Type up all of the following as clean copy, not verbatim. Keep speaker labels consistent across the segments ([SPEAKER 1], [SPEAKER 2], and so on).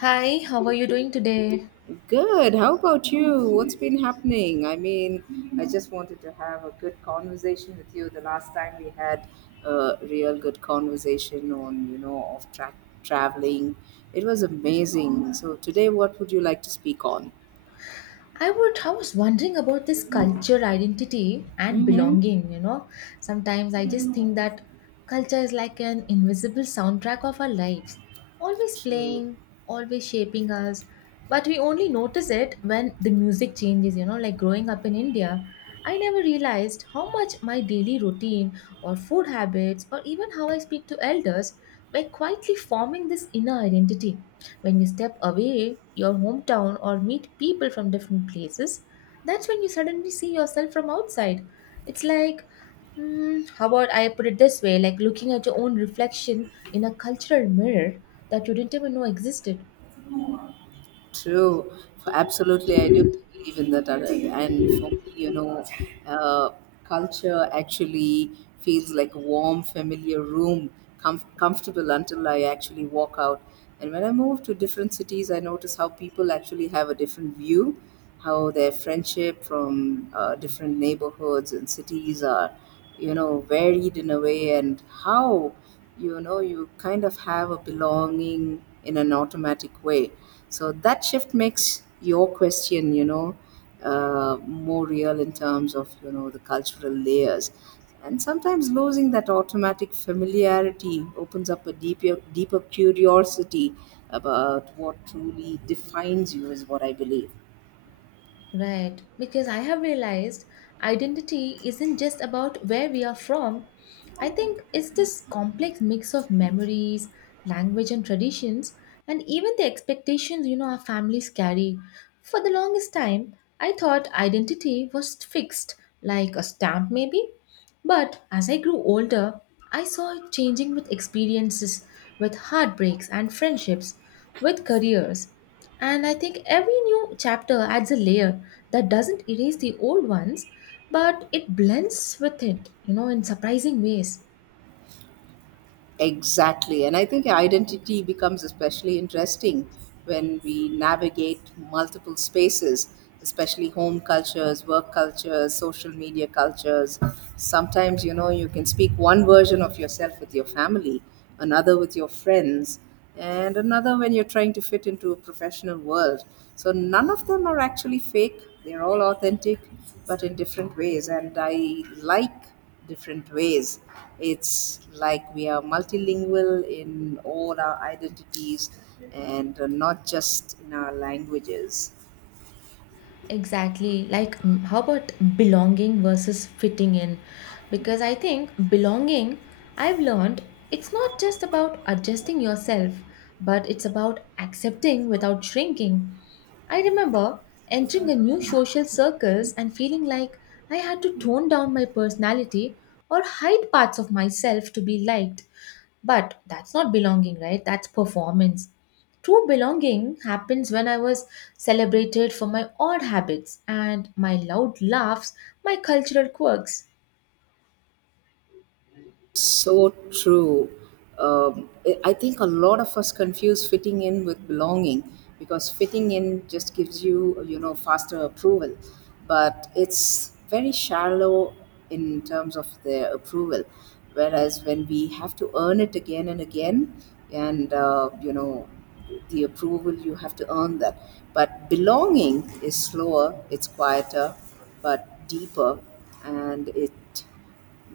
[SPEAKER 1] Hi, how are you doing today?
[SPEAKER 2] Good. How about you? What's been happening? I just wanted to have a good conversation with you. The last time we had a real good conversation on, you know, off track traveling, it was amazing. So today, what would you like to speak on?
[SPEAKER 1] I was wondering about this culture identity and
[SPEAKER 2] Mm-hmm.
[SPEAKER 1] belonging, you know. Sometimes I just think that culture is like an invisible soundtrack of our lives, always
[SPEAKER 2] True.
[SPEAKER 1] playing, always shaping us, but we only notice it when the music changes, you know, like growing up in India, I never realized how much my daily routine or food habits or even how I speak to elders were quietly forming this inner identity. When you step away your hometown or meet people from different places, that's when you suddenly see yourself from outside. It's like, how about I put it this way like looking at your own reflection in a cultural mirror that you didn't even know existed.
[SPEAKER 2] True. F- Absolutely, I do believe in that, Arun. And for me, you know, uh, culture actually feels like a warm, familiar room, comfortable until I actually walk out. And when I move to different cities, I notice how people actually have a different view, how their friendship from different neighborhoods and cities are, you know, varied in a way, and how, you know, you kind of have a belonging in an automatic way. So that shift makes your question, you know, more real in terms of, you know, the cultural layers. And sometimes losing that automatic familiarity opens up a deeper, curiosity about what truly defines you, is what I believe.
[SPEAKER 1] Right, because I have realized identity isn't just about where we are from. I think it's this complex mix of memories, language, and traditions, and even the expectations, you know, our families carry. For the longest time, I thought identity was fixed, like a stamp maybe, but as I grew older, I saw it changing with experiences, with heartbreaks and friendships, with careers. And I think every new chapter adds a layer that doesn't erase the old ones, but it blends with it, you know, in surprising ways.
[SPEAKER 2] Exactly. And I think identity becomes especially interesting when we navigate multiple spaces, especially home cultures, work cultures, social media cultures. Sometimes, you know, you can speak one version of yourself with your family, another with your friends, and another when you're trying to fit into a professional world. So none of them are actually fake, they're all authentic, but in different ways. And I like different ways. It's like we are multilingual in all our identities and not just in our languages.
[SPEAKER 1] Exactly. Like, how about belonging versus fitting in? Because I think belonging, I've learned, it's not just about adjusting yourself, but it's about accepting without shrinking. I remember entering a new social circles and feeling like I had to tone down my personality or hide parts of myself to be liked. But that's not belonging, right? That's performance. True belonging happens when I was celebrated for my odd habits and my loud laughs, my cultural quirks.
[SPEAKER 2] So true. Um, I think a lot of us confuse fitting in with belonging because fitting in just gives you, you know, faster approval, but it's very shallow in terms of their approval. Whereas when we have to earn it again and again, and you know, the approval you have to earn that. But belonging is slower, it's quieter, but deeper, and it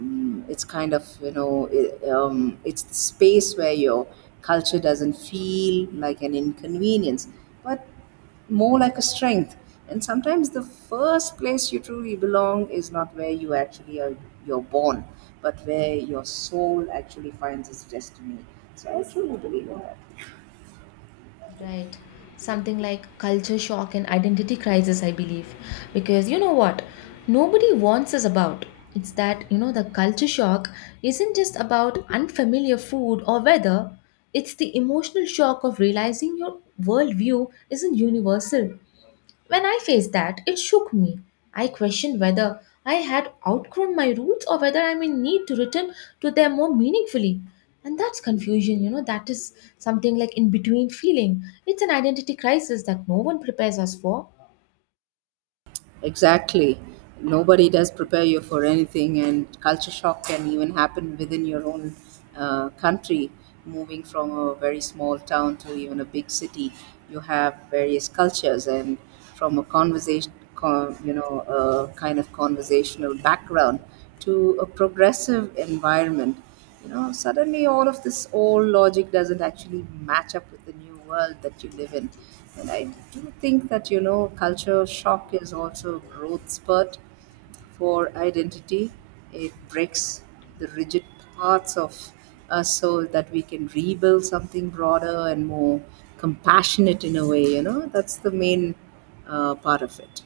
[SPEAKER 2] It's kind of, you know it, it's the space where your culture doesn't feel like an inconvenience but more like a strength. And sometimes the first place you truly belong is not where you actually are, you're born, but where your soul actually finds its destiny. So I truly believe in that.
[SPEAKER 1] Right. Something like culture shock and identity crisis, I believe. Because you know what? Nobody wants us about. It's that, you know, the culture shock isn't just about unfamiliar food or weather, it's the emotional shock of realizing your worldview isn't universal. When I faced that, it shook me. I questioned whether I had outgrown my roots or whether I'm in need to return to them more meaningfully. And that's confusion, you know, that is something like in between feeling. It's an identity crisis that no one prepares us for.
[SPEAKER 2] Exactly. Nobody does prepare you for anything, and culture shock can even happen within your own country. Moving from a very small town to even a big city, you have various cultures, and from a conversation, you know, a kind of conversational background to a progressive environment, you know, suddenly all of this old logic doesn't actually match up with the new world that you live in. And I do think that, you know, culture shock is also a growth spurt for identity. It breaks the rigid parts of us so that we can rebuild something broader and more compassionate in a way, you know. That's the main part of it.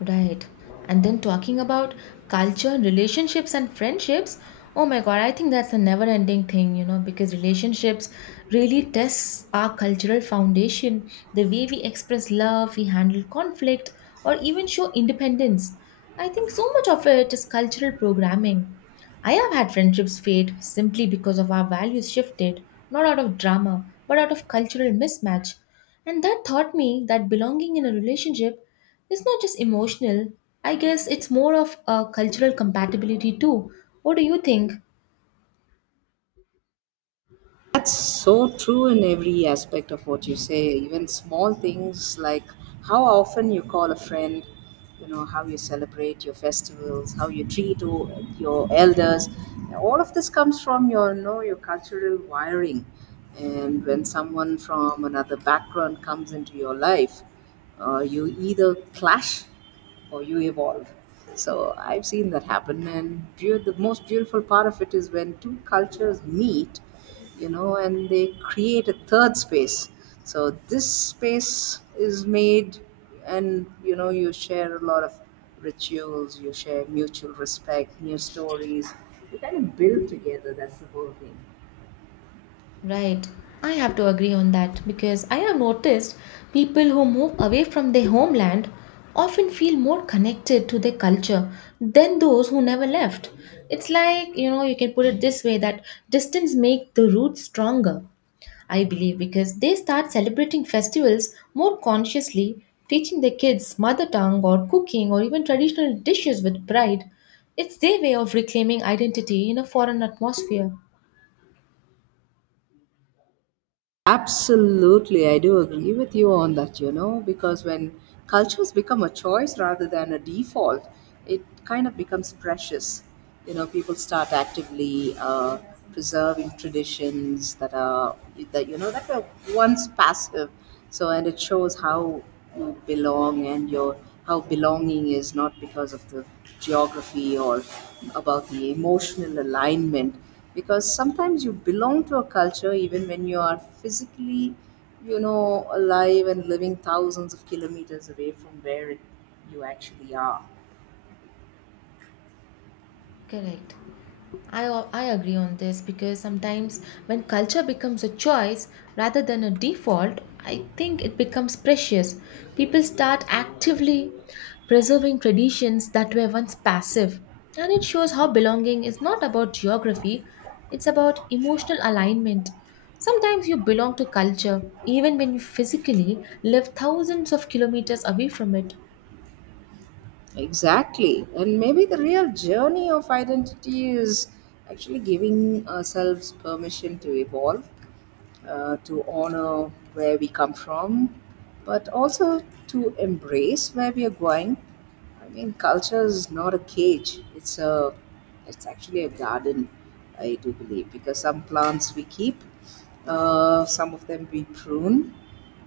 [SPEAKER 1] Right. And then talking about culture, relationships, and friendships. Oh my God, I think that's a never ending thing, you know, because relationships really tests our cultural foundation, the way we express love, we handle conflict, or even show independence. I think so much of it is cultural programming. I have had friendships fade simply because of our values shifted, not out of drama, but out of cultural mismatch. And that taught me that belonging in a relationship it's not just emotional. I guess it's more of a cultural compatibility too. What do you think?
[SPEAKER 2] That's so true in every aspect of what you say, even small things like how often you call a friend, you know, how you celebrate your festivals, how you treat your elders. All of this comes from your, you know, your cultural wiring. And when someone from another background comes into your life, you either clash or you evolve. So I've seen that happen, and the most beautiful part of it is when two cultures meet, you know, and they create a third space. So this space is made, and you know, you share a lot of rituals, you share mutual respect, new stories. You kind of build together. That's the whole thing.
[SPEAKER 1] Right. I have to agree on that because I have noticed people who move away from their homeland often feel more connected to their culture than those who never left. It's like, you know, you can put it this way that distance make the roots stronger. I believe because they start celebrating festivals more consciously, teaching their kids mother tongue or cooking or even traditional dishes with pride. It's their way of reclaiming identity in a foreign atmosphere.
[SPEAKER 2] Absolutely, I do agree with you on that, you know, because when cultures become a choice rather than a default, it kind of becomes precious. You know, people start actively preserving traditions that are, that you know that were once passive. So, and it shows how you belong and your, how belonging is not because of the geography or about the emotional alignment, because sometimes you belong to a culture even when you are physically, you know, alive and living thousands of kilometers away from where it, you actually are.
[SPEAKER 1] Correct. I, I agree on this because sometimes when culture becomes a choice rather than a default, I think it becomes precious. People start actively preserving traditions that were once passive. And it shows how belonging is not about geography, it's about emotional alignment. Sometimes you belong to culture even when you physically live thousands of kilometers away from it.
[SPEAKER 2] Exactly. And maybe the real journey of identity is actually giving ourselves permission to evolve, to honor where we come from, but also to embrace where we are going. I mean, culture is not a cage. It's a, it's actually a garden, I do believe, because some plants we keep, some of them we prune,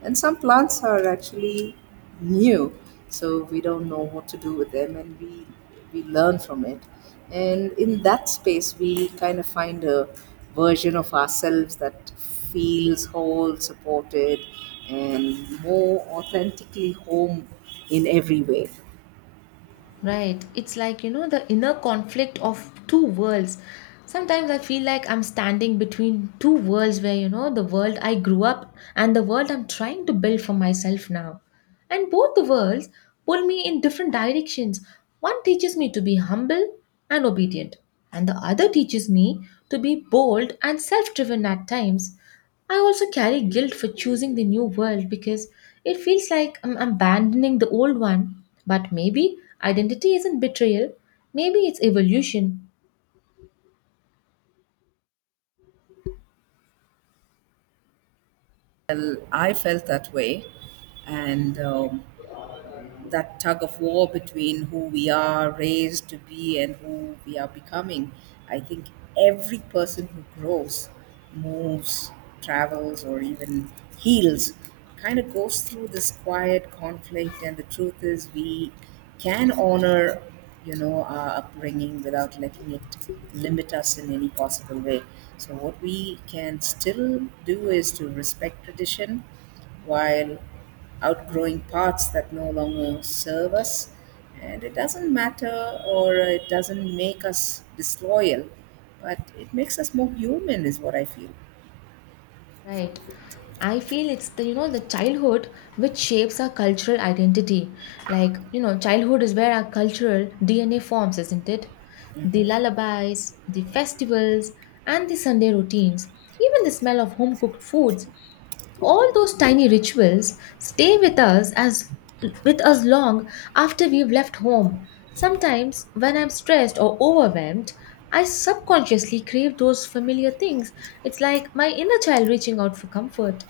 [SPEAKER 2] and some plants are actually new, so we don't know what to do with them, and we learn from it. And in that space, we kind of find a version of ourselves that feels whole, supported, and more authentically home in every way.
[SPEAKER 1] Right. It's like, you know, the inner conflict of two worlds. Sometimes I feel like I'm standing between two worlds where, you know, the world I grew up and the world I'm trying to build for myself now. And both the worlds pull me in different directions. One teaches me to be humble and obedient, and the other teaches me to be bold and self driven at times. I also carry guilt for choosing the new world because it feels like I'm abandoning the old one. But maybe identity isn't betrayal, maybe it's evolution.
[SPEAKER 2] Well, I felt that way, and. That tug of war between who we are raised to be and who we are becoming. I think every person who grows, moves, travels, or even heals kind of goes through this quiet conflict. And the truth is, we can honor, you know, our upbringing without letting it limit us in any possible way. So, what we can still do is to respect tradition while outgrowing parts that no longer serve us. And it doesn't matter, or it doesn't make us disloyal, but it makes us more human, is what I feel.
[SPEAKER 1] Right. I feel it's the you know the childhood which shapes our cultural identity. Like, you know, childhood is where our cultural DNA forms, isn't it? The lullabies, the festivals, and the Sunday routines, even the smell of home cooked foods all those tiny rituals stay with us as with us long after we've left home. Sometimes when I'm stressed or overwhelmed I subconsciously crave those familiar things. It's like my inner child reaching out for comfort.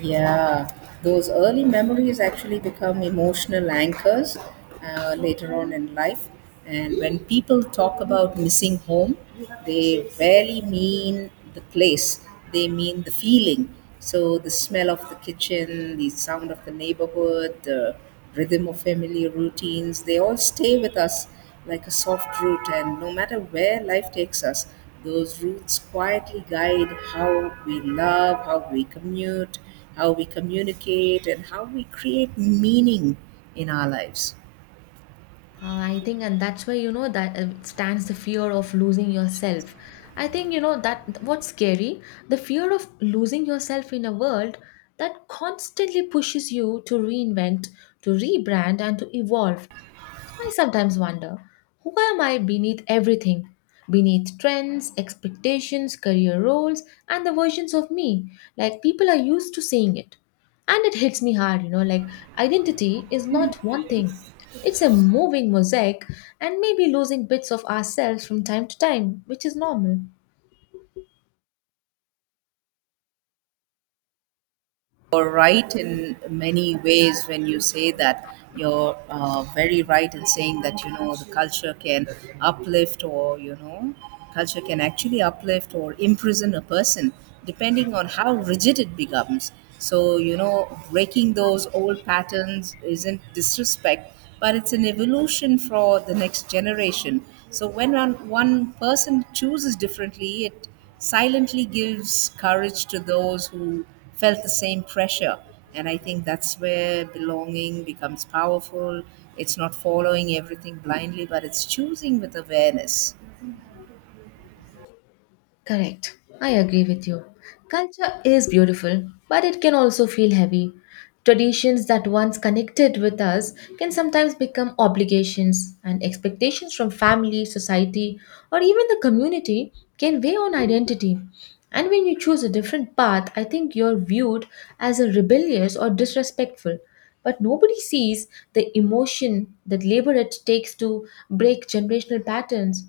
[SPEAKER 2] Yeah, those early memories actually become emotional anchors, later on in life. And when people talk about missing home, they rarely mean the place, they mean the feeling. So, the smell of the kitchen, the sound of the neighborhood, the rhythm of family routines, they all stay with us like a soft root, and no matter where life takes us, those roots quietly guide how we love, how we commute, how we communicate, and how we create meaning in our lives.
[SPEAKER 1] I think, and that's where you know that stands the fear of losing yourself. I think you know that what's scary, the fear of losing yourself in a world that constantly pushes you to reinvent, to rebrand, and to evolve. I sometimes wonder who am I beneath everything? Beneath trends, expectations, career roles, and the versions of me. Like people are used to seeing it. And it hits me hard, you know, like identity is not one thing. It's a moving mosaic and maybe losing bits of ourselves from time to time, which is normal.
[SPEAKER 2] You're right in many ways when you say that. You're very right in saying that, you know, the culture can uplift or, you know, culture can actually uplift or imprison a person depending on how rigid it becomes. So, you know, breaking those old patterns isn't disrespect, but it's an evolution for the next generation. So, when one person chooses differently, it silently gives courage to those who felt the same pressure. And I think that's where belonging becomes powerful. It's not following everything blindly, but it's choosing with awareness.
[SPEAKER 1] Correct. I agree with you. Culture is beautiful, but it can also feel heavy. Traditions that once connected with us can sometimes become obligations, and expectations from family, society, or even the community can weigh on identity. And when you choose a different path, I think you're viewed as a rebellious or disrespectful. But nobody sees the emotion that labor it takes to break generational patterns.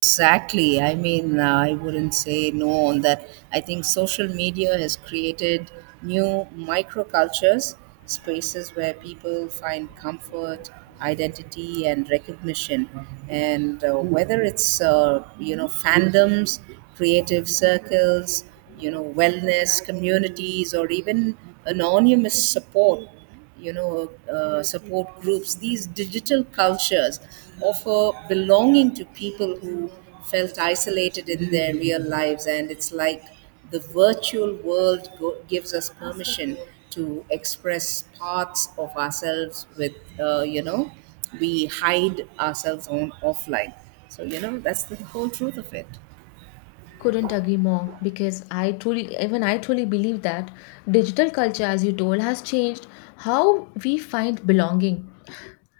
[SPEAKER 2] Exactly. I mean, I wouldn't say no on that. I think social media has created new microcultures, spaces where people find comfort, identity, and recognition. And whether it's you know, fandoms, creative circles, you know, wellness communities, or even anonymous support, you know, support groups, these digital cultures offer belonging to people who felt isolated in their real lives. And it's like the virtual world gives us permission to express parts of ourselves with, you know, we hide ourselves on offline. So you know, that's the whole truth of it.
[SPEAKER 1] Couldn't agree more because I truly, even I truly believe that digital culture, as you told, has changed how we find belonging.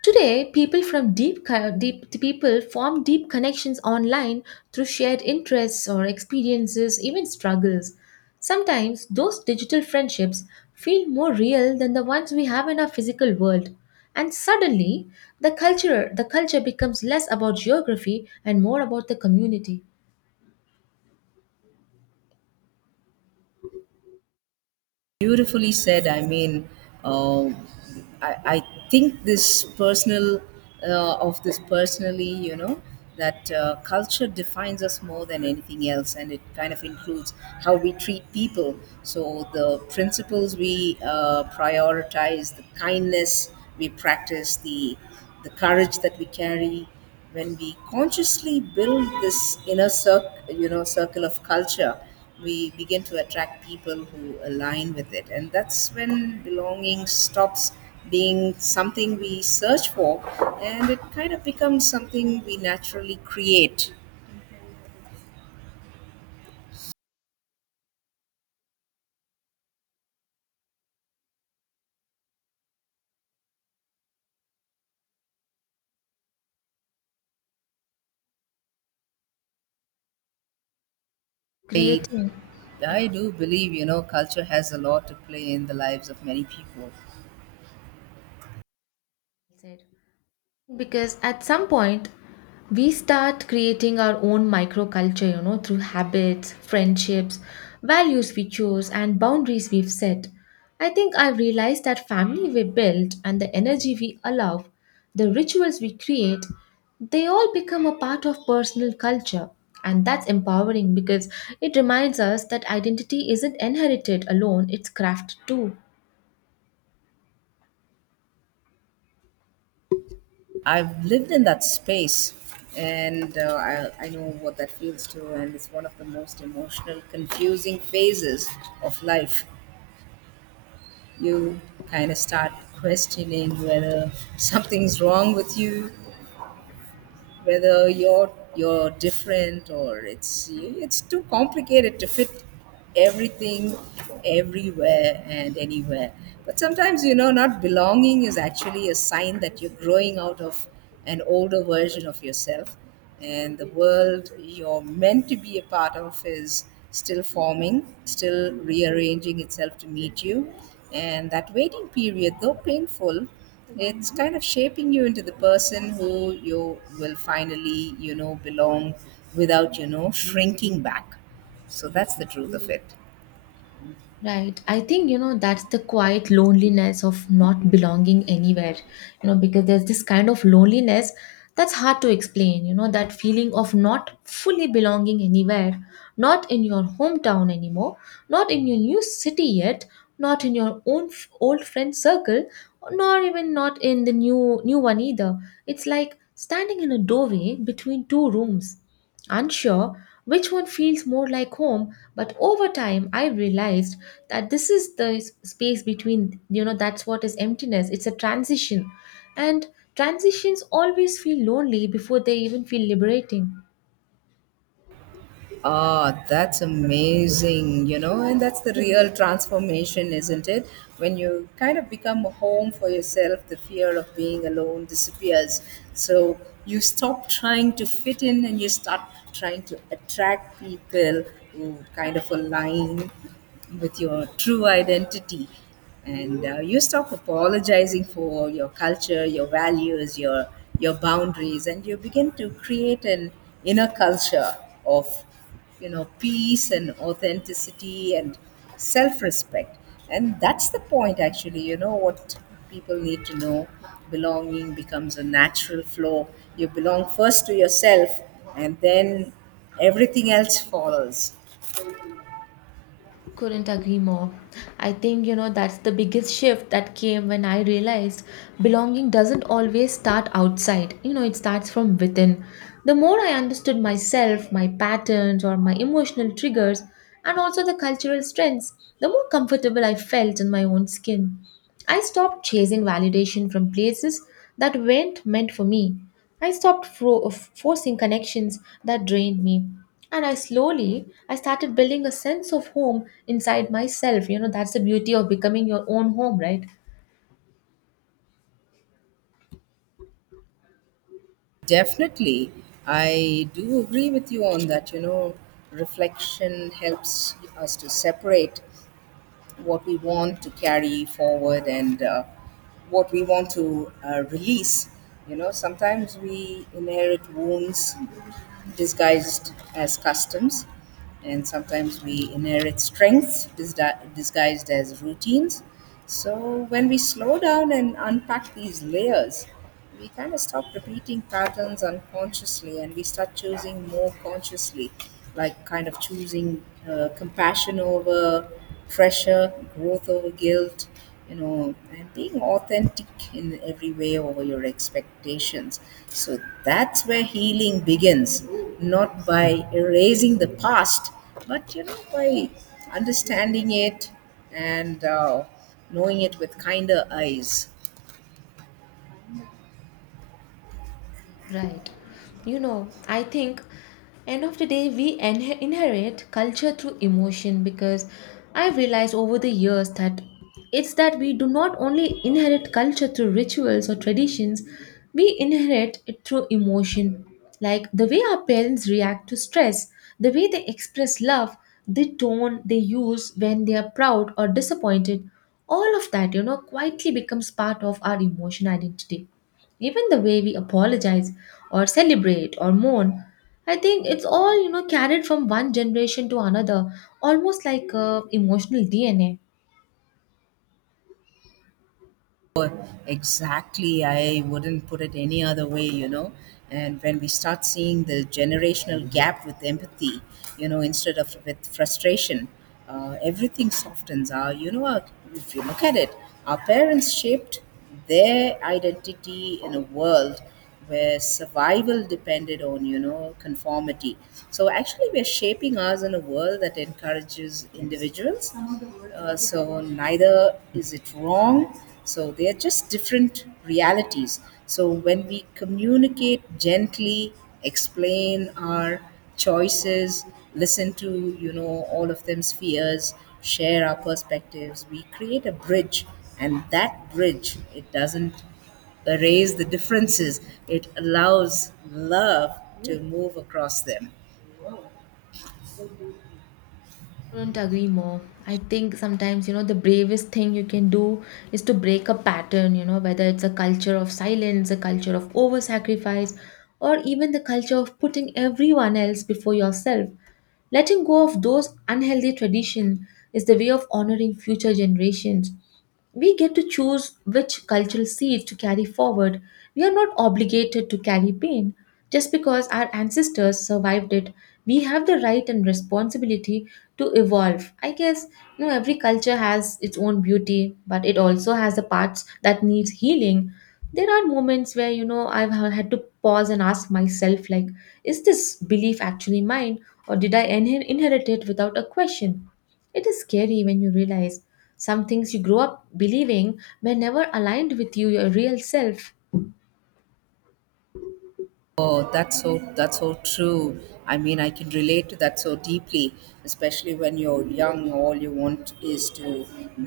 [SPEAKER 1] Today, people from deep, co- deep people form deep connections online through shared interests or experiences, even struggles. Sometimes those digital friendships feel more real than the ones we have in our physical world. And suddenly, the culture becomes less about geography and more about the community
[SPEAKER 2] Beautifully said. I mean, um, I, I think this personal, of this personally, you know, that culture defines us more than anything else, and it kind of includes how we treat people. So the principles we prioritize, the kindness we practice, the courage that we carry. When we consciously build this inner circle, you know, circle of culture, we begin to attract people who align with it. And that's when belonging stops being something we search for, and it kind of becomes something we naturally create. I,
[SPEAKER 1] creating
[SPEAKER 2] I do believe, you know, culture has a lot to play in the lives of many people.
[SPEAKER 1] said. Because at some point, we start creating our own microculture, you know, through habits, friendships, values we choose, and boundaries we've set. I think I've realized that family we build and the energy we allow, the rituals we create, they all become a part of personal culture. And that's empowering because it reminds us that identity isn't inherited alone, it's crafted too.
[SPEAKER 2] I've lived in that space, and I know what that feels too, and it's one of the most emotional, confusing phases of life. You kind of start questioning whether something's wrong with you, whether you're different, or it's too complicated to fit everything everywhere and anywhere. But sometimes, you know, not belonging is actually a sign that you're growing out of an older version of yourself, and the world you're meant to be a part of is still forming, still rearranging itself to meet you. And that waiting period, though painful, it's kind of shaping you into the person who you will finally, you know, belong without, you know, shrinking back. So that's the truth of it.
[SPEAKER 1] Right. I think, you know, that's the quiet loneliness of not belonging anywhere, you know, because there's this kind of loneliness that's hard to explain, you know, that feeling of not fully belonging anywhere, not in your hometown anymore, not in your new city yet, not in your own old friend circle, nor even not in the new one either. It's like standing in a doorway between two rooms unsure which one feels more like home. But over time I realized that this is the space between, you know, that's what is emptiness, it's a transition. And transitions always feel lonely before they even feel liberating.
[SPEAKER 2] Ah, that's amazing, you know, and that's the real transformation, isn't it? When you kind of become a home for yourself, the fear of being alone disappears. So you stop trying to fit in and you start trying to attract people who kind of align with your true identity. And you stop apologizing for your culture, your values, your boundaries, and you begin to create an inner culture of, you know, peace and authenticity and self-respect. And that's the point, actually, you know what, people need to know belonging becomes a natural flow. You belong first to yourself, and then everything else follows.
[SPEAKER 1] Couldn't agree more. I think, you know, that's the biggest shift that came when I realized belonging doesn't always start outside. You know, it starts from within. The more I understood myself, my patterns, or my emotional triggers, and also the cultural strengths, the more comfortable I felt in my own skin. I stopped chasing validation from places that weren't meant for me. I stopped fro- of forcing connections that drained me. And I slowly I started building a sense of home inside myself. You know, that's the beauty of becoming your own home, right?
[SPEAKER 2] Definitely. I do agree with you on that. You know, reflection helps us to separate what we want to carry forward and what we want to release. You know, sometimes we inherit wounds disguised as customs, and sometimes we inherit strengths disguised as routines. So, when we slow down and unpack these layers, we kind of stop repeating patterns unconsciously and we start choosing more consciously, like kind of choosing compassion over pressure, growth over guilt, you know, and being authentic in every way over your expectations. So that's where healing begins, not by erasing the past, but you know, by understanding it and knowing it with kinder eyes.
[SPEAKER 1] Right. You know, I think end of the day we inherit culture through emotion because I've realized over the years that it's that we do not only inherit culture through rituals or traditions, we inherit it through emotion. Like the way our parents react to stress, the way they express love, the tone they use when they are proud or disappointed, all of that, you know, quietly becomes part of our emotion identity even the way we apologize or celebrate or mourn. I think it's all, you know, carried from one generation to another, almost like emotional dna.
[SPEAKER 2] Exactly. I wouldn't put it any other way, you know. And when we start seeing the generational gap with empathy, you know, instead of with frustration, everything softens. Our, if you look at it, our parents shaped their identity in a world where survival depended on you know conformity, so actually we're shaping us in a world that encourages individuals, so neither is it wrong, so they are just different realities. So when we communicate gently, explain our choices, listen to, you know, all of them's fears, share our perspectives, we create a bridge, and that bridge, it doesn't erase the differences. It allows love to move across them.
[SPEAKER 1] Couldn't agree more. I think sometimes, you know, the bravest thing you can do is to break a pattern, you know, whether it's a culture of silence, a culture of over sacrifice, or even the culture of putting everyone else before yourself. Letting go of those unhealthy traditions is the way of honoring future generations. We get to choose which cultural seeds to carry forward. We are not obligated to carry pain. Just because our ancestors survived it, we have the right and responsibility to evolve. I guess you know every culture has its own beauty, but it also has the parts that needs healing. There are moments where you know had to pause and ask myself, like, is this belief actually mine, or did I inherit it without a question? It is scary when you realize some things you grow up believing were never aligned with you, your real self.
[SPEAKER 2] That's so true. I mean, I can relate to that so deeply, especially when you're young. All you want is to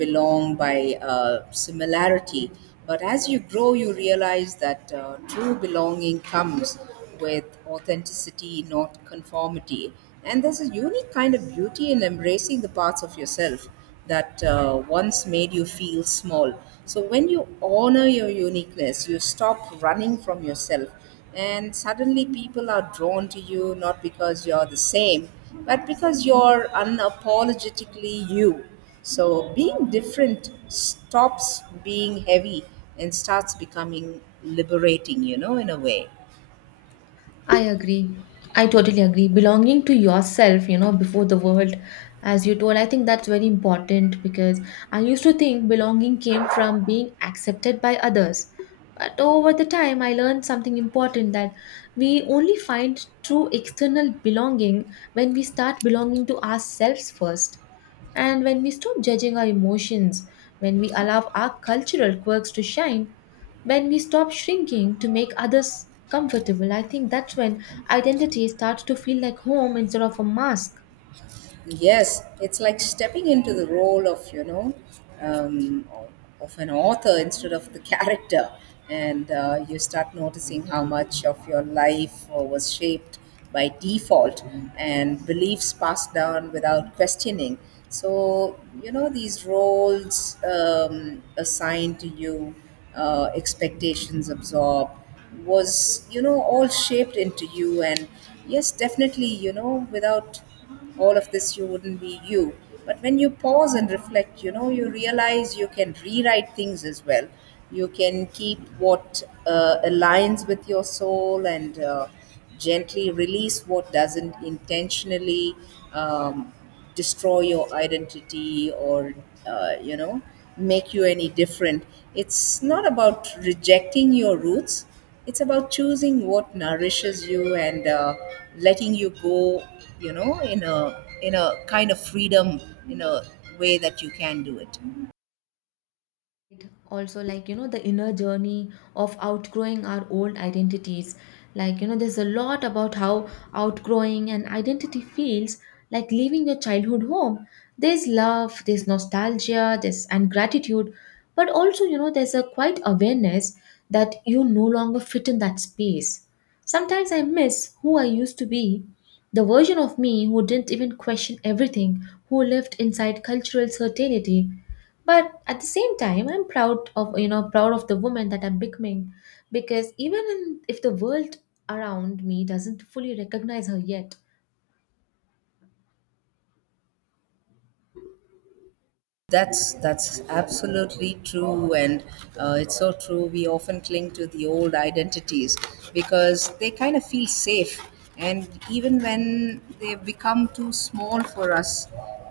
[SPEAKER 2] belong by similarity. But as you grow, you realize that true belonging comes with authenticity, not conformity. And there's a unique kind of beauty in embracing the parts of yourself that once made you feel small. So when you honor your uniqueness, you stop running from yourself. And suddenly people are drawn to you not because you're the same, but because you're unapologetically you. So being different stops being heavy and starts becoming liberating, you know, in a way.
[SPEAKER 1] I agree. I totally agree. Belonging to yourself, you know, before the world, as you told, I think that's very important because I used to think belonging came from being accepted by others. But over the time, I learned something important, that we only find true external belonging when we start belonging to ourselves first. And when we stop judging our emotions, when we allow our cultural quirks to shine, when we stop shrinking to make others comfortable, I think that's when identity starts to feel like home instead of a mask.
[SPEAKER 2] Yes, it's like stepping into the role of, you know, um, of an author instead of the character. And you start noticing how much of your life was shaped by default and beliefs passed down without questioning. So, you know, these roles assigned to you, expectations absorbed, was, you know, all shaped into you. And yes, definitely, you know, without all of this you wouldn't be you, but when you pause and reflect, you know, you realize you can rewrite things as well. You can keep what aligns with your soul, and gently release what doesn't intentionally um, destroy your identity or you know make you any different. It's not about rejecting your roots, it's about choosing what nourishes you and letting you go, you know, in a kind of freedom, in a way that you can do it.
[SPEAKER 1] Also, like, you know, the inner journey of outgrowing our old identities, like, you know, there's a lot about how outgrowing an identity feels like leaving your childhood home. There's love, there's nostalgia, there's and gratitude, but also, you know, there's a quiet awareness that you no longer fit in that space. Sometimes I miss who I used to be, the version of me who didn't even question everything, who lived inside cultural certainty. But at the same time, I'm proud of, you know, proud of the woman that I'm becoming, because even in, if the world around me doesn't fully recognize her yet.
[SPEAKER 2] That's absolutely true, and it's so true. We often cling to the old identities because they kind of feel safe, and even when they become too small for us,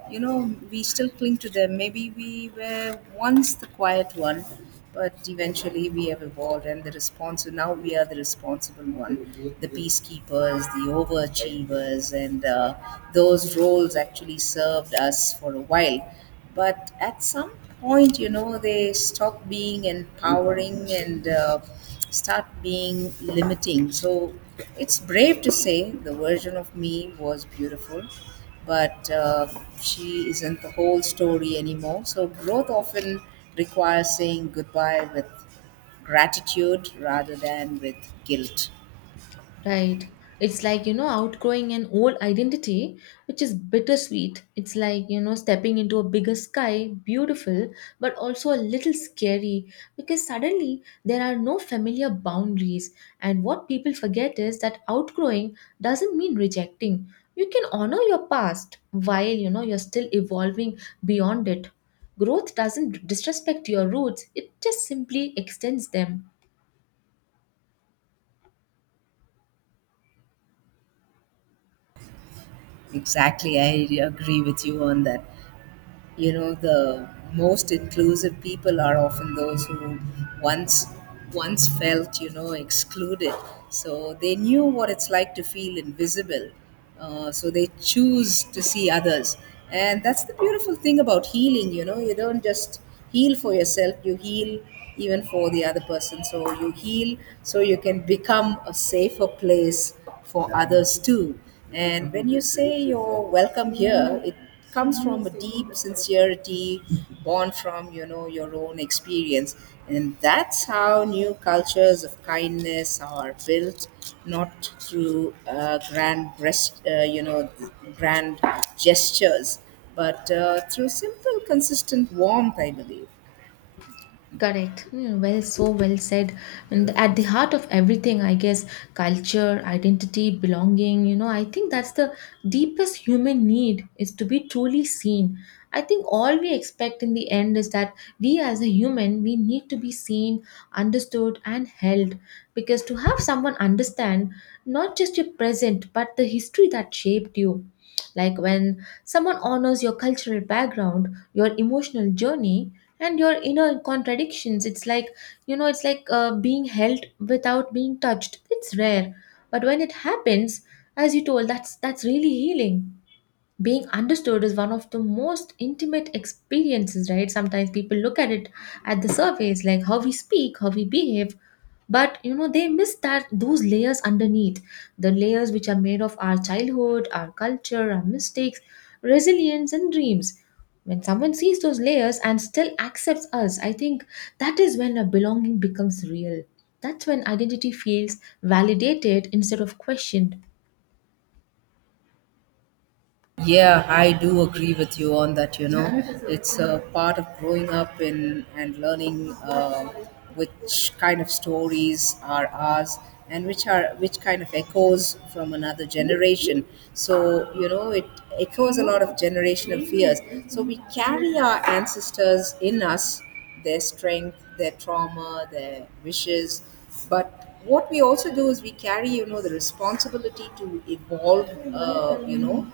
[SPEAKER 2] you know, we still cling to them. Maybe we were once the quiet one, but eventually we have evolved, and the responsible, now we are the responsible one, the peacekeepers, the overachievers, and those roles actually served us for a while, but at some point, you know, they stop being empowering and start being limiting. So it's brave to say the version of me was beautiful, but she isn't the whole story anymore. So growth often requires saying goodbye with gratitude rather than with guilt.
[SPEAKER 1] Right. It's like, you know, outgrowing an old identity, which is bittersweet. It's like, you know, stepping into a bigger sky, beautiful, but also a little scary because suddenly there are no familiar boundaries. And what people forget is that outgrowing doesn't mean rejecting. You can honor your past while, you know, you're still evolving beyond it. Growth doesn't disrespect your roots, it just simply extends them.
[SPEAKER 2] Exactly, I agree with you on that. You know, the most inclusive people are often those who once once felt, you know, excluded. So they knew what it's like to feel invisible, so they choose to see others. And that's the beautiful thing about healing, you know, you don't just heal for yourself, you heal even for the other person. So you heal so you can become a safer place for others too. And when you say you're welcome here, it comes from a deep sincerity, born from, you know, your own experience. And that's how new cultures of kindness are built, not through grand breast you know grand gestures, but through simple consistent warmth, I believe.
[SPEAKER 1] Correct. Mm, well, so well said. And at the heart of everything, I guess, culture, identity, belonging, you know, I think that's the deepest human need, is to be truly seen. I think all we expect in the end is that we, as a human, we need to be seen, understood, and held. Because to have someone understand not just your present, but the history that shaped you. Like when someone honors your cultural background, your emotional journey, and your inner contradictions, it's like, you know, it's like being held without being touched. It's rare, but when it happens, as you told, that's really healing. Being understood is one of the most intimate experiences, right? Sometimes people look at it at the surface, like how we speak, how we behave, but you know, they miss that those layers underneath, the layers which are made of our childhood, our culture, our mistakes, resilience, and dreams. When someone sees those layers and still accepts us, I think that is when a belonging becomes real. That's when identity feels validated instead of questioned.
[SPEAKER 2] Yeah, I do agree with you on that. You know, it's a part of growing up in and learning which kind of stories are ours and which kind of echoes from another generation. So you know, it echoes a lot of generational fears. So we carry our ancestors in us, their strength, their trauma, their wishes. But what we also do is we carry, you know, the responsibility to evolve, you know,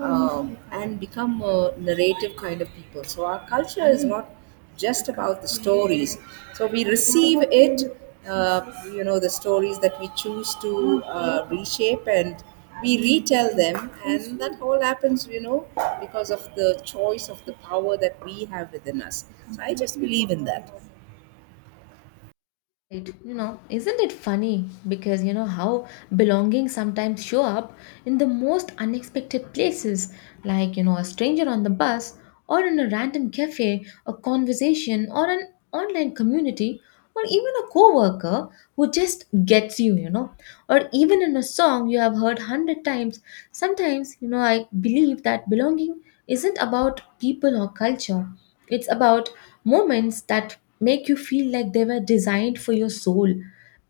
[SPEAKER 2] and become a narrative kind of people. So our culture is not just about the stories. So we receive it, uh, you know, the stories that we choose to reshape, and we retell them, and that all happens, you know, because of the choice of the power that we have within us. So I just believe in that.
[SPEAKER 1] Right. You know, isn't it funny? Because you know how belonging sometimes show up in the most unexpected places, like, you know, a stranger on the bus, or in a random cafe, a conversation, or an online community, or even a coworker who just gets you, you know, or even in a song you have heard hundred times. Sometimes, you know, I believe that belonging isn't about people or culture. It's about moments that make you feel like they were designed for your soul.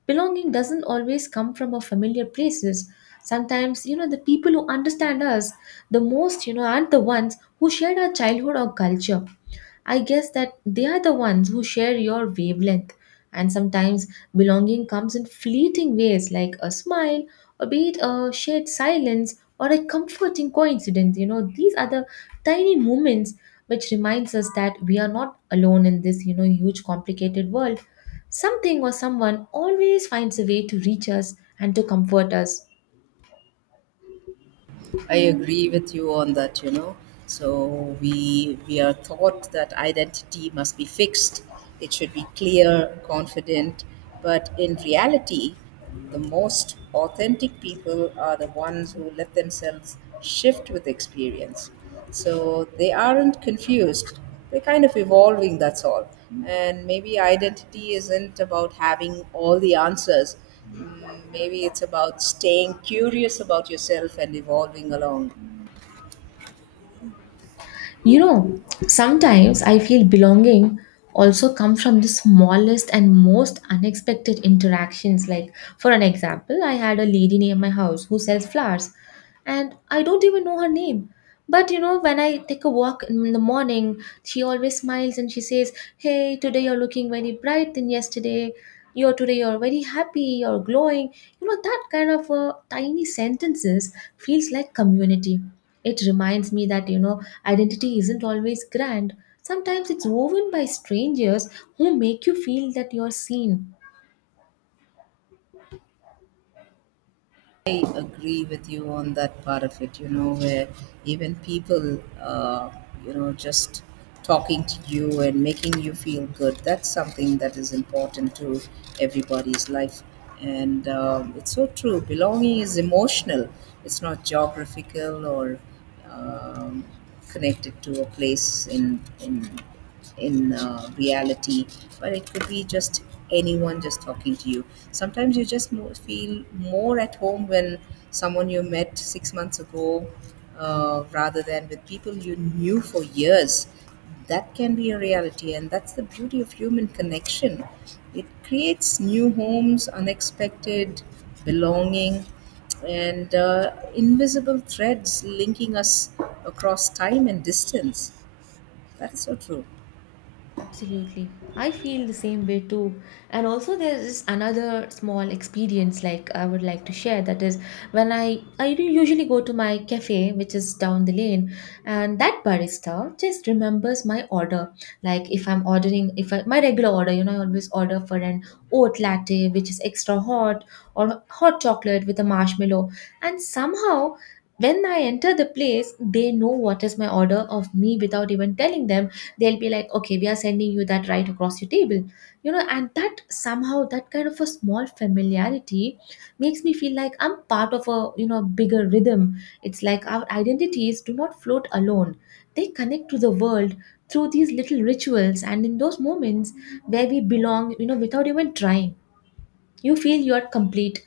[SPEAKER 1] Belonging doesn't always come from our familiar places. Sometimes, you know, the people who understand us the most, you know, aren't the ones who shared our childhood or culture. I guess that they are the ones who share your wavelength. And sometimes belonging comes in fleeting ways, like a smile, or be it a shared silence, or a comforting coincidence. You know, these are the tiny moments which reminds us that we are not alone in this, you know, huge complicated world. Something or someone always finds a way to reach us and to comfort us.
[SPEAKER 2] I agree with you on that, you know. So we are taught that identity must be fixed. It should be clear, confident, but in reality, the most authentic people are the ones who let themselves shift with experience. So they aren't confused. They're kind of evolving, that's all. And maybe identity isn't about having all the answers. Mm, maybe it's about staying curious about yourself and evolving along.
[SPEAKER 1] You know, sometimes I feel belonging also come from the smallest and most unexpected interactions. Like, for an example, I had a lady near my house who sells flowers, and I don't even know her name. But you know, when I take a walk in the morning, she always smiles and she says, "Hey, today you're looking very bright than yesterday. You're today you're very happy. You're glowing." You know, that kind of tiny sentences feels like community. It reminds me that, you know, identity isn't always grand. Sometimes it's woven by strangers who make you feel that you're seen.
[SPEAKER 2] I agree with you on that part of it, you know, where even people, you know, just talking to you and making you feel good, that's something that is important to everybody's life. And it's so true. Belonging is emotional, it's not geographical or um, connected to a place in reality, but it could be just anyone just talking to you. Sometimes you just feel more at home when someone you met 6 months ago, rather than with people you knew for years. That can be a reality, and that's the beauty of human connection. It creates new homes, unexpected belonging, and invisible threads linking us across time and distance. That is so true.
[SPEAKER 1] Absolutely. I feel the same way too. And also there is another small experience like I would like to share, that is when I do usually go to my cafe which is down the lane, and that barista just remembers my order. Like if I'm ordering, if I, my regular order, you know, I always order for an oat latte which is extra hot, or hot chocolate with a marshmallow, and somehow when I enter the place, they know what is my order of me without even telling them. They'll be like, okay, we are sending you that right across your table. You know, and that somehow, that kind of a small familiarity makes me feel like I'm part of a, you know, bigger rhythm. It's like our identities do not float alone, they connect to the world through these little rituals, and in those moments where we belong, you know, without even trying, you feel you are complete.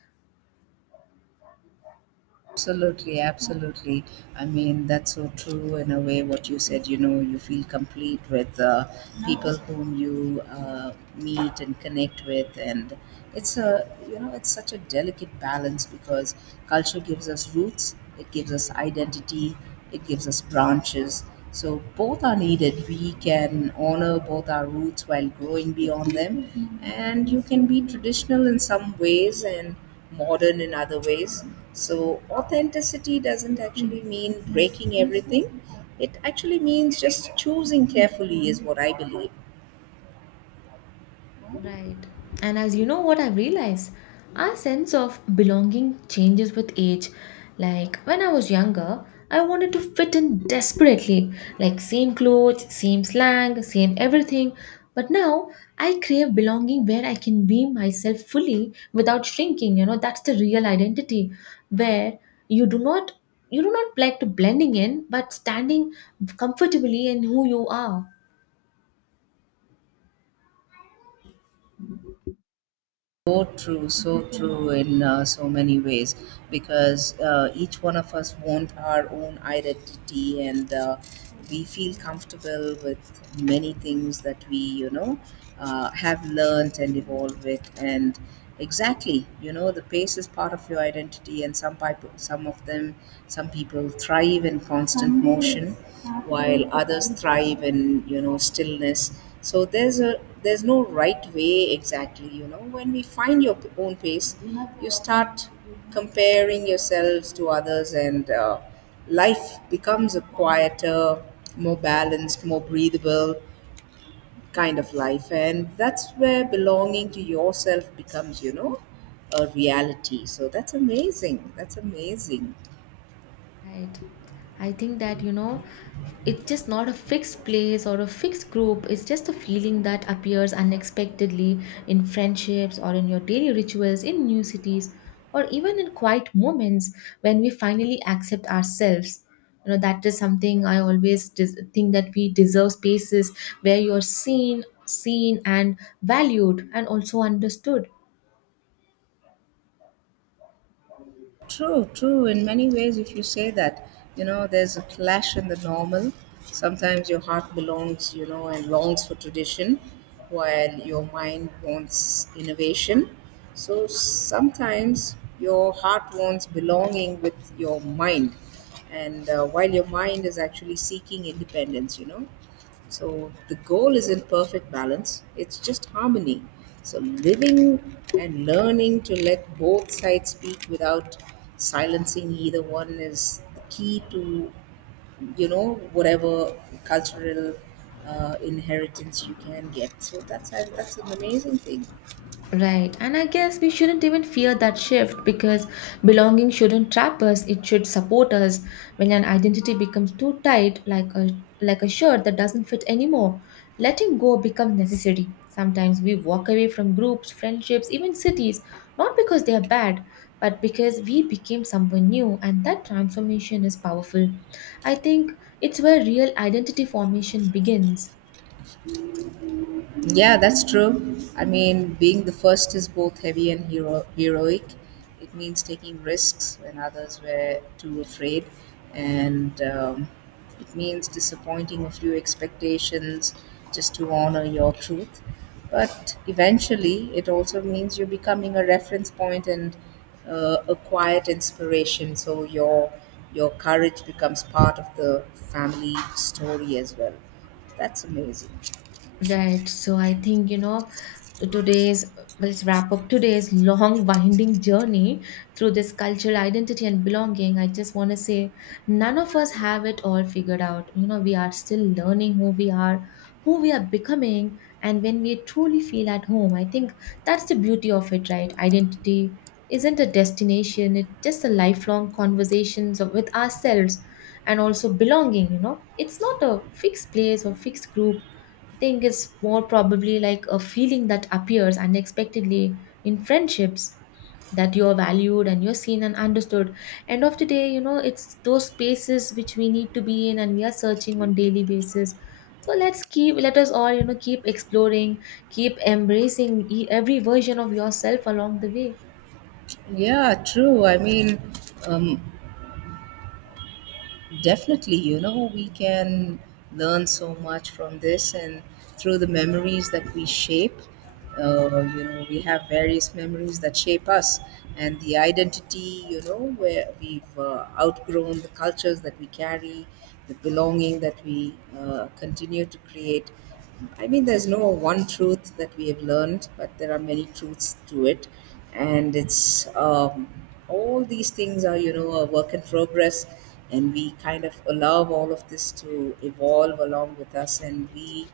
[SPEAKER 2] Absolutely, absolutely. I mean, that's so true in a way what you said. You know, you feel complete with people whom you meet and connect with, and it's a, you know, it's such a delicate balance because culture gives us roots, it gives us identity, it gives us branches. So both are needed. We can honor both our roots while growing beyond them. And you can be traditional in some ways and modern in other ways. So authenticity doesn't actually mean breaking everything. It actually means just choosing carefully, is what I believe.
[SPEAKER 1] Right. And as you know, what I've realized, our sense of belonging changes with age. Like when I was younger, I wanted to fit in desperately, like same clothes, same slang, same everything. But now I crave belonging where I can be myself fully without shrinking. You know, that's the real identity, where you do not, you do not like to blending in, but standing comfortably in who you are.
[SPEAKER 2] So true in so many ways, because each one of us want our own identity, and we feel comfortable with many things that we, you know, have learnt and evolved with. And exactly. You know, the pace is part of your identity, and some people, some of them, some people thrive in constant motion, while others thrive in, you know, stillness. So there's a, there's no right way exactly. You know, when we find your own pace, you start comparing yourselves to others, and life becomes a quieter, more balanced, more breathable kind of life, and that's where belonging to yourself becomes, you know, a reality. So that's amazing, that's amazing.
[SPEAKER 1] Right. I think that, you know, it's just not a fixed place or a fixed group. It's just a feeling that appears unexpectedly in friendships, or in your daily rituals, in new cities, or even in quiet moments when we finally accept ourselves. You know, that is something I always think, that we deserve spaces where you're seen, and valued, and also understood.
[SPEAKER 2] True, true in many ways, if you say that, you know, there's a clash in the normal. Sometimes your heart belongs, you know, and longs for tradition, while your mind wants innovation. So sometimes your heart wants belonging with your mind, and while your mind is actually seeking independence, you know. So the goal isn't perfect balance, it's just harmony. So living and learning to let both sides speak without silencing either one is the key to, you know, whatever cultural inheritance you can get. So that's an amazing thing.
[SPEAKER 1] Right, and I guess we shouldn't even fear that shift, because belonging shouldn't trap us, it should support us. When an identity becomes too tight, like a shirt that doesn't fit anymore, letting go becomes necessary. Sometimes we walk away from groups, friendships, even cities, not because they are bad, but because we became someone new, and that transformation is powerful. I think it's where real identity formation begins.
[SPEAKER 2] Yeah, that's true. I mean, being the first is both heavy and heroic. It means taking risks when others were too afraid, and it means disappointing a few expectations just to honor your truth. But eventually, it also means you're becoming a reference point and a quiet inspiration. So your courage becomes part of the family story as well. That's amazing.
[SPEAKER 1] Right. So I think, you know, to today's, well, let's wrap up today's long winding journey through this cultural identity and belonging. I just want to say none of us have it all figured out. You know, we are still learning who we are, who we are becoming, and when we truly feel at home. I think that's the beauty of it, right? Identity isn't a destination, it's just a lifelong conversations with ourselves. And also belonging, you know, it's not a fixed place or fixed group. Think it's more probably like a feeling that appears unexpectedly in friendships, that you're valued and you're seen and understood. End of the day, you know, it's those spaces which we need to be in, and we are searching on daily basis. So let's keep, let us all, you know, keep exploring, keep embracing every version of yourself along the way.
[SPEAKER 2] Yeah, true. I mean, um, definitely, you know, we can learn so much from this and through the memories that we shape. You know, we have various memories that shape us, and the identity, you know, where we've outgrown the cultures that we carry, the belonging that we continue to create. I mean, there's no one truth that we have learned, but there are many truths to it. And it's all these things are, you know, a work in progress. And we kind of allow all of this to evolve along with us. And we,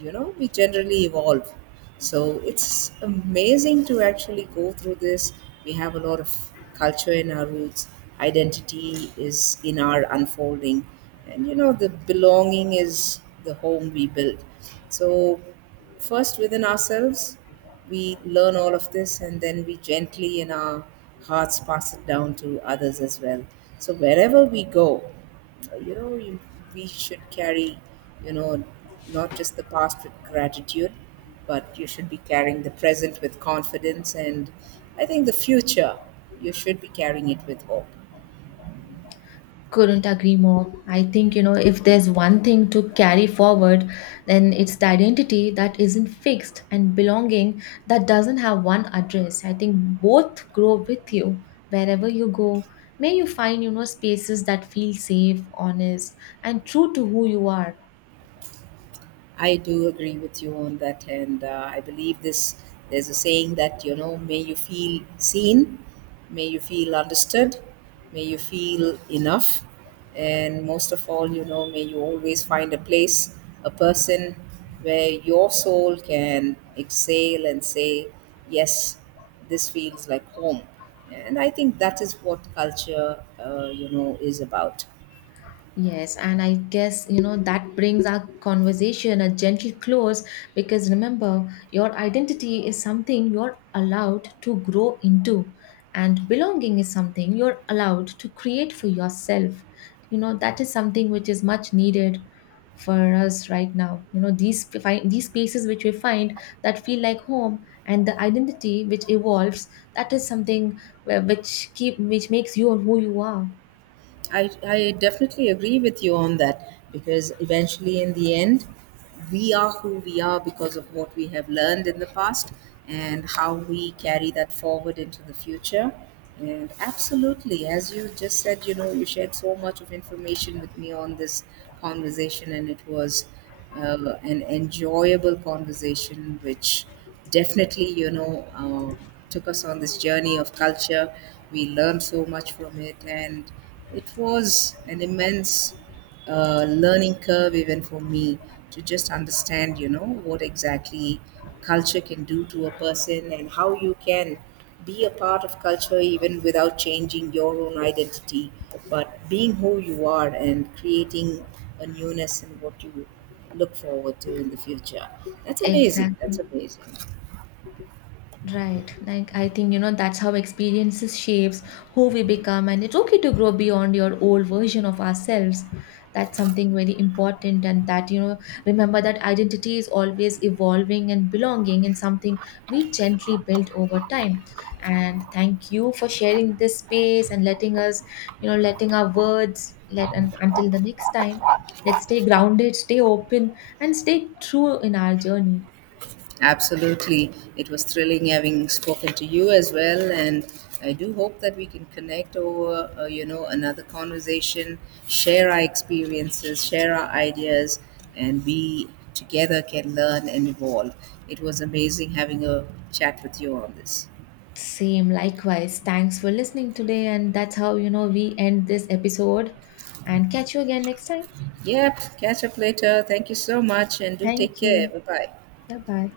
[SPEAKER 2] you know, we generally evolve. So it's amazing to actually go through this. We have a lot of culture in our roots, identity is in our unfolding, and you know, the belonging is the home we build. So first within ourselves we learn all of this, and then we gently in our hearts pass it down to others as well. So wherever we go, uh, you know you, we should carry, you know, not just the past with gratitude, but you should be carrying the present with confidence, and I think the future you should be carrying it with hope.
[SPEAKER 1] Couldn't agree more. I think, you know, if there's one thing to carry forward, then it's the identity that isn't fixed and belonging that doesn't have one address. I think both grow with you wherever you go. May you find, you know, spaces that feel safe, honest, and true to who you are.
[SPEAKER 2] I do agree with you on that, and I believe this. There's a saying that, you know, may you feel seen, may you feel understood, may you feel enough, and most of all, you know, may you always find a place, a person where your soul can exhale and say, yes, this feels like home. And I think that is what culture, you know, is about.
[SPEAKER 1] Yes, and I guess you know that brings our conversation a gentle close, because remember, your identity is something you're allowed to grow into, and belonging is something you're allowed to create for yourself. You know, that is something which is much needed for us right now. You know, these these spaces which we find that feel like home, and the identity which evolves, that is something which keep which makes you who you are.
[SPEAKER 2] I definitely agree with you on that because eventually, in the end, we are who we are because of what we have learned in the past and how we carry that forward into the future. And absolutely, as you just said, you know, you shared so much of information with me on this conversation, and it was an enjoyable conversation, which definitely, you know, took us on this journey of culture. We learned so much from it, and it was an immense learning curve, even for me, to just understand, you know, what exactly culture can do to a person and how you can be a part of culture even without changing your own identity, but being who you are and creating a newness in what you look forward to in the future. That's amazing. That's
[SPEAKER 1] Exactly.
[SPEAKER 2] amazing.
[SPEAKER 1] Right. Like, I think, you know, that's how experiences shapes who we become, and it's okay to grow beyond your old version of ourselves. That's something very important. And that, you know, remember that identity is always evolving, and belonging in something we gently build over time. And thank you for sharing this space, and letting us, you know, letting our words let, and until the next time, let's stay grounded, stay open, and stay true in our journey.
[SPEAKER 2] Absolutely. It was thrilling having spoken to you as well. And I do hope that we can connect over, you know, another conversation, share our experiences, share our ideas, and we together can learn and evolve. It was amazing having a chat with you on this.
[SPEAKER 1] Same, likewise. Thanks for listening today. And that's how, you know, we end this episode. And catch you again next time.
[SPEAKER 2] Yep. Catch up later. Thank you so much. And do take
[SPEAKER 1] Thank
[SPEAKER 2] care.
[SPEAKER 1] you.
[SPEAKER 2] Bye bye.
[SPEAKER 1] Bye bye.